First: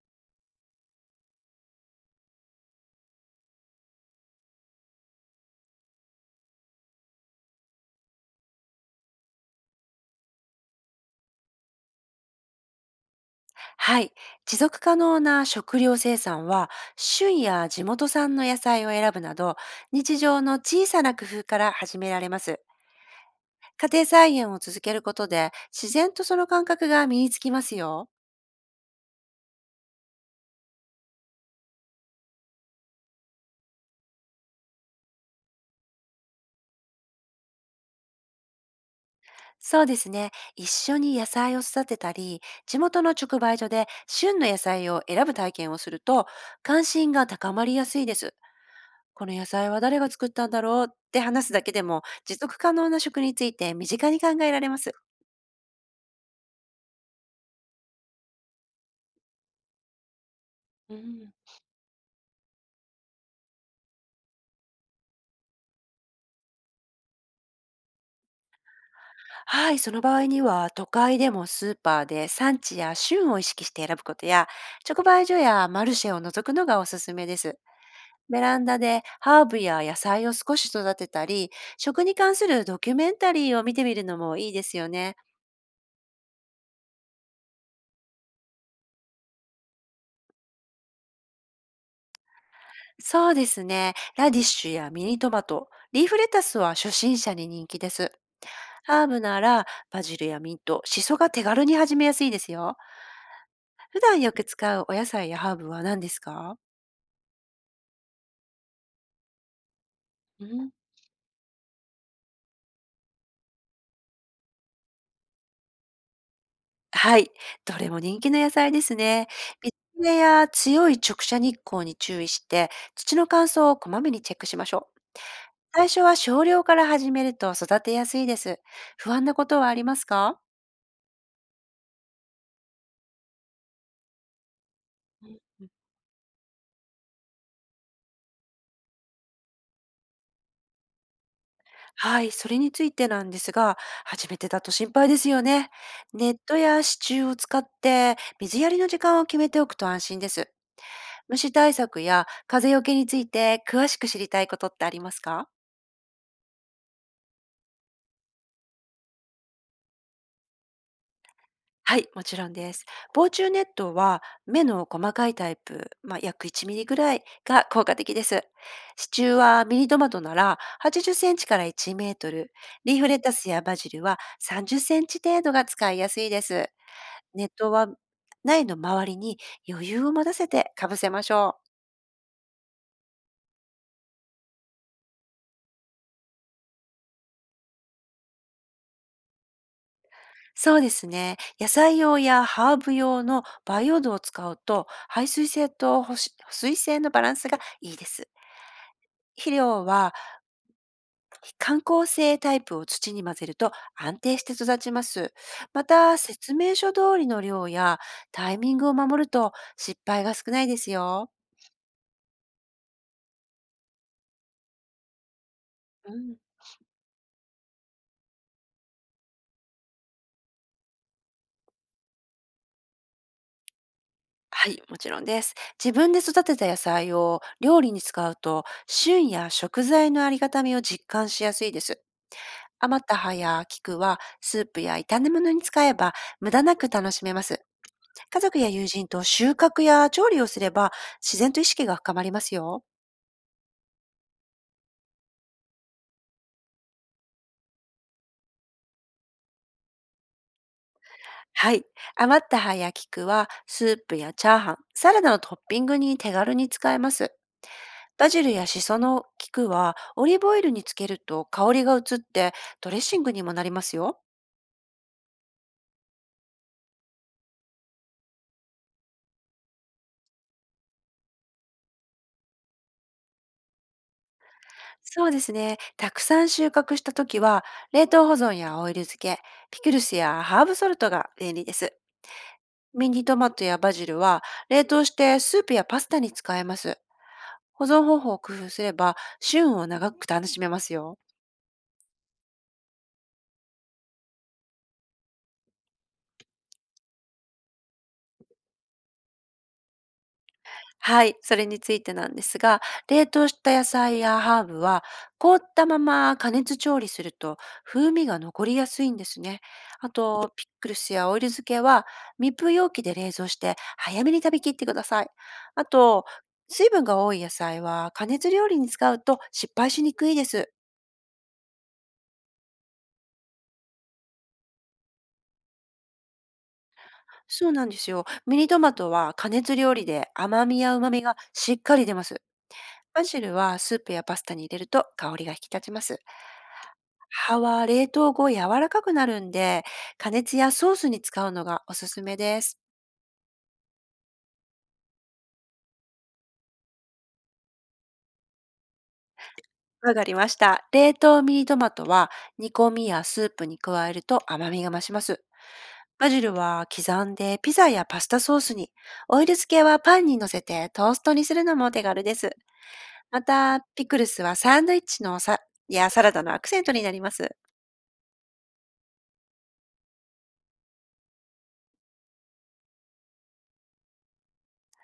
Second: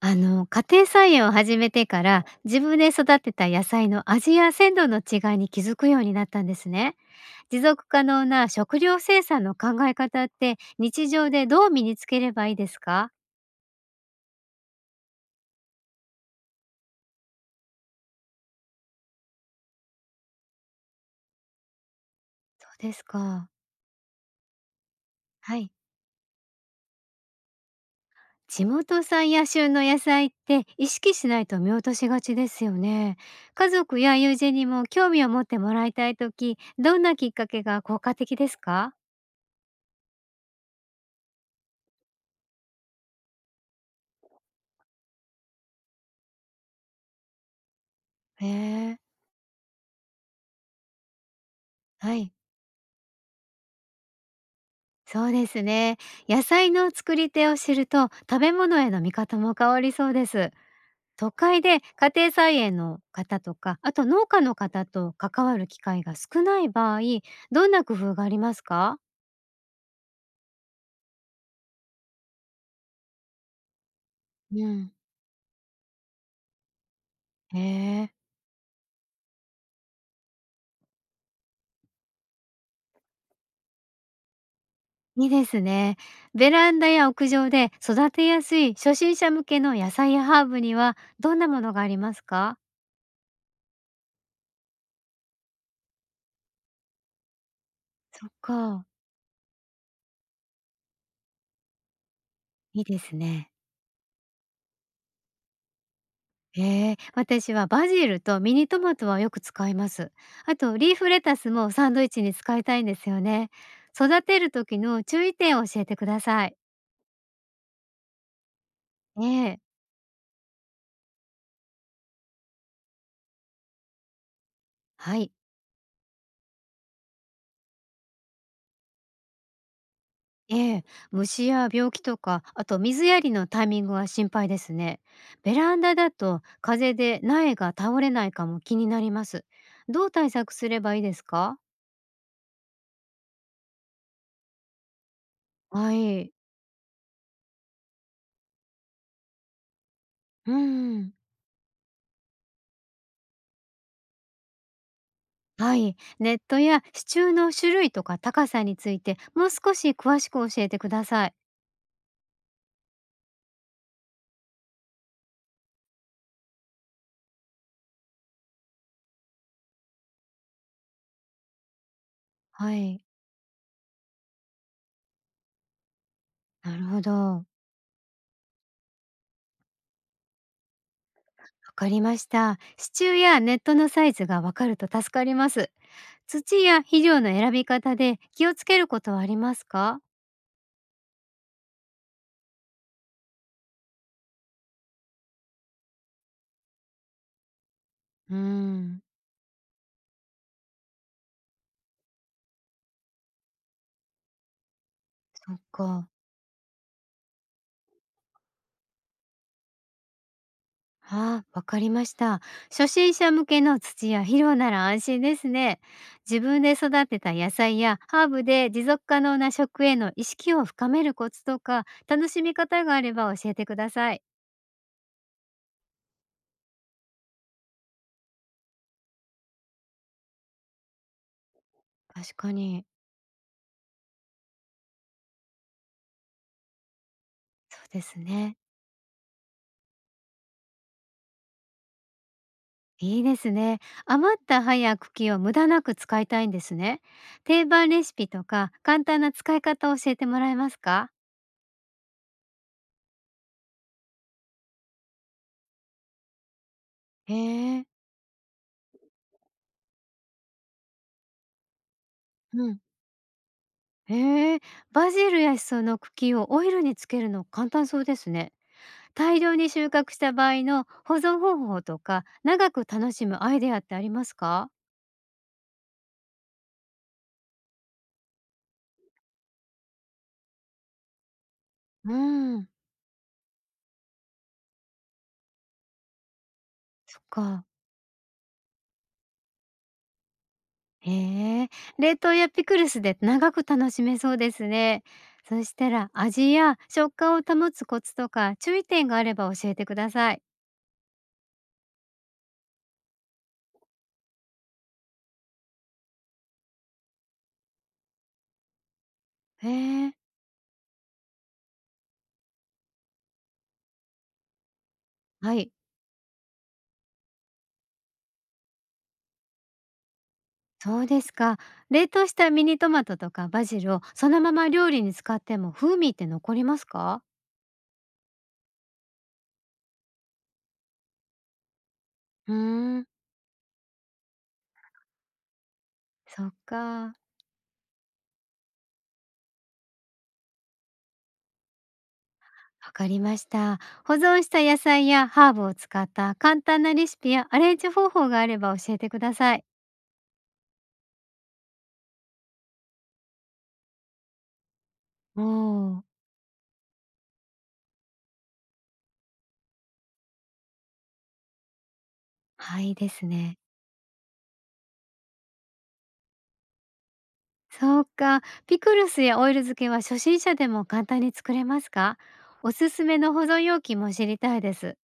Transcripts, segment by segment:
家庭菜園を始めてから自分で育てた野菜の味や鮮度の違いに気づくようになったんですね。持続可能な食料生産の考え方って日常でどう身につければいいですか？はい。持続可能な食料生産は、旬や地元産の野菜を選ぶなど、日常の小さな工夫から始められます。そうですか。家庭菜園を続けることで、はい。自然とその感覚が身につきますよ。地元産や旬の野菜って意識しないと見落としがちですよね。家族や友人にも興味を持ってもらいたいとき、どんなきっかけが効果的ですか？そうですね。一緒に野菜を育てたり、地元の直売所で旬の野菜を選ぶ体験をすると、関心が高まりやすいです。へえ。この野菜は誰が作ったんだろうって話すだけでも、はい。持続可能な食について身近に考えられます。そうですね。野菜の作り手を知ると食べ物への見方も変わりそうです。う都ん。会で家庭菜園の方とか、あと農家の方と関わる機会が少ない場合、どんな工夫がありますか？はい、その場合には都会でもスーパーで産地や旬を意識して選ぶことや、うん、直売所やマルシェを除くのがおすすめでへす。え、ベランダでハーブや野菜を少し育てたり、食に関するドキュメンタリーを見てみるのもいいですよね。いいですね。ベランダや屋上で育てやすい初心者向けの野菜やハーブにはどんなものがありますか？そうですね。ラディッシュやミニトマト、リーフレタスは初心者に人気です。そっか、ハーブならバジルやミント、シソが手軽に始めやすいですよ。いいですね。普段よく使うお野菜やハーブは何ですか？ええ、私はバジルとミニトマトはよく使います。うあん。とリーフレタスもサンドイッチに使いたいんですよね。育てる時の注意点を教えてください。はい、どれも人気の野菜ですえね。え、水辺や強い直射日光に注意して、土の乾燥をこまめにチェックしましょう。はい。最初は少量から始めると育てやすいです。不安なことはありますか？ええ、虫や病気とか、あと水やりのタイミングは心配ですね。ベランダだと風で苗が倒れないかも気になります。どう対策すればいいですか？はい、それについてなんですが、初めてだと心配ですよね。はネい。ットや支柱を使って水やりの時間を決めておくと安心です。うん。虫対策や風よけについて詳しく知りたいことってありますか？はい、ネットや支柱の種類とか高さについてもう少し詳しく教えてください。はい、もちろんです。防虫ネットは目の細かいタイプ、約1ミリぐらいが効果的です。支柱はミニトマトなら80センチから1メートル、はリーい。フレタスやバジルは30センチ程度が使いやすいです。なるほど。わネットは苗の周りに余裕を持たせてかぶせましょう。かりました。支柱やネットのサイズがわかると助かります。土や肥料の選び方で気をつけることはありますか？そうですね。野菜用やハーブ用の培養土を使うと、排水性と保湿保水性のバランスがいいです。うーん、肥料は観光性タイプを土に混ぜると安定して育ちます。そっまか。た、説明書通りの量やタイミングを守ると失敗が少ないですよ。ああ、わかりました。初心者向けの土や肥料なら安心ですね。うん。自分で育てた野菜やハーブで持続可能な食への意識を深めるコツとか、楽しみ方があれば教えてください。はい、もちろんです。自分で育てた野菜を料理に使うと、旬や食材のありがたみを実感しやすいです。確かに。余った葉や菊はスープや炒め物に使えば無駄なく楽しめます。そうです家ね。族や友人と収穫や調理をすれば自然と意識が深まりますよ。いいですね。余った葉や茎を無駄なく使いたいんですね。定番レシピとか簡単な使い方を教えてもらえますか？はい。余った葉や菊はスープやチャーハン、サラダのトッピングに手軽に使えます。へえ。バジルやシソの菊はオリーブオイルにつけると香りが移ってうん。ドレッシングにもなりますよ。へえ、バジルやシソの茎をオイルにつけるの簡単そうですね。大量に収穫した場合の保存方法とか、長く楽しむアイデアってありますか？そうですね。たくさん収穫した時は冷凍保存やオイル漬け、ピクルスやハーブソルトが便利です。うーん。ミニトマトやバジルは冷凍してスープやパスタに使えます。そっか。保存方法を工夫すれば旬を長く楽しめますよ。へえ。冷凍やピクルスで長く楽しめそうですね。そしたら味や食感を保つコツとか注意点があれば教えてください。はい、それについてなんですが、冷凍した野菜やハーブは凍ったまま加熱調理すると風味が残りやすいんですね。へあえ。と、ピックルスやオイル漬けは密封容器で冷蔵して早めに食べきってください。はい、あと、水分が多い野菜は加熱料理に使うと失敗しにくいです。そうですか。冷凍したミニトマトとかバジルをそのまま料理に使っても風味って残りますか？そうなんですよ。ミニトマトは加熱料理で甘みや旨みがしっかり出ます。うーん。バジルはスープやパスタに入れると香りが引き立ちます。そっか。葉は冷凍後柔らかくなるんで、加熱やソースに使うのがおすすめです。わかりました。保存した野菜やハーブを使った簡単なレシピやアレンジ方法があれば教えてください。わかりました。冷凍ミニトマトは煮込みやスープに加えると甘みが増しまおす。ー。バジルは刻んでピザやパスタソースに、オイル漬けはパンに乗せてトーストにするのも手軽です。はいですまね。た、ピクルスはサンドイッチのさやサラダのアクセントになります。そうか。ピクルスやオイル漬けは初心者でも簡単に作れますか？おすすめの保存容器も知りたいです。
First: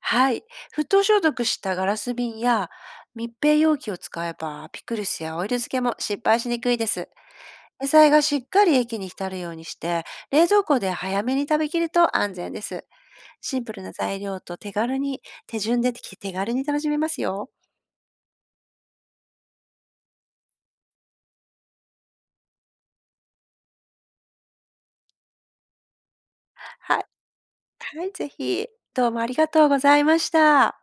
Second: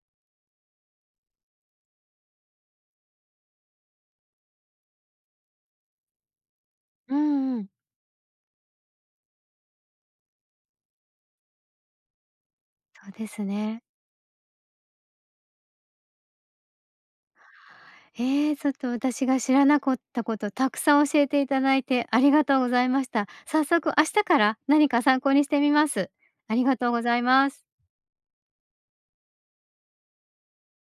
はい。沸騰消毒したガラス瓶や密閉容器を使えば、ピクルスやオイル漬けも失敗しにくいです。うんうん。野菜がしっかり液に浸るようにして、冷蔵庫で早めに食べきると安全です。そうですシンプね。ルな材料と手軽に、手順で手軽に楽しめますよ。ちょっと私が知らなかったことたくさん教えていただいてありがとうございました。早速明日から何か参考にしてみます。ありがとうはごい、ざいます。はい、ぜひ。どうもありがとうございました。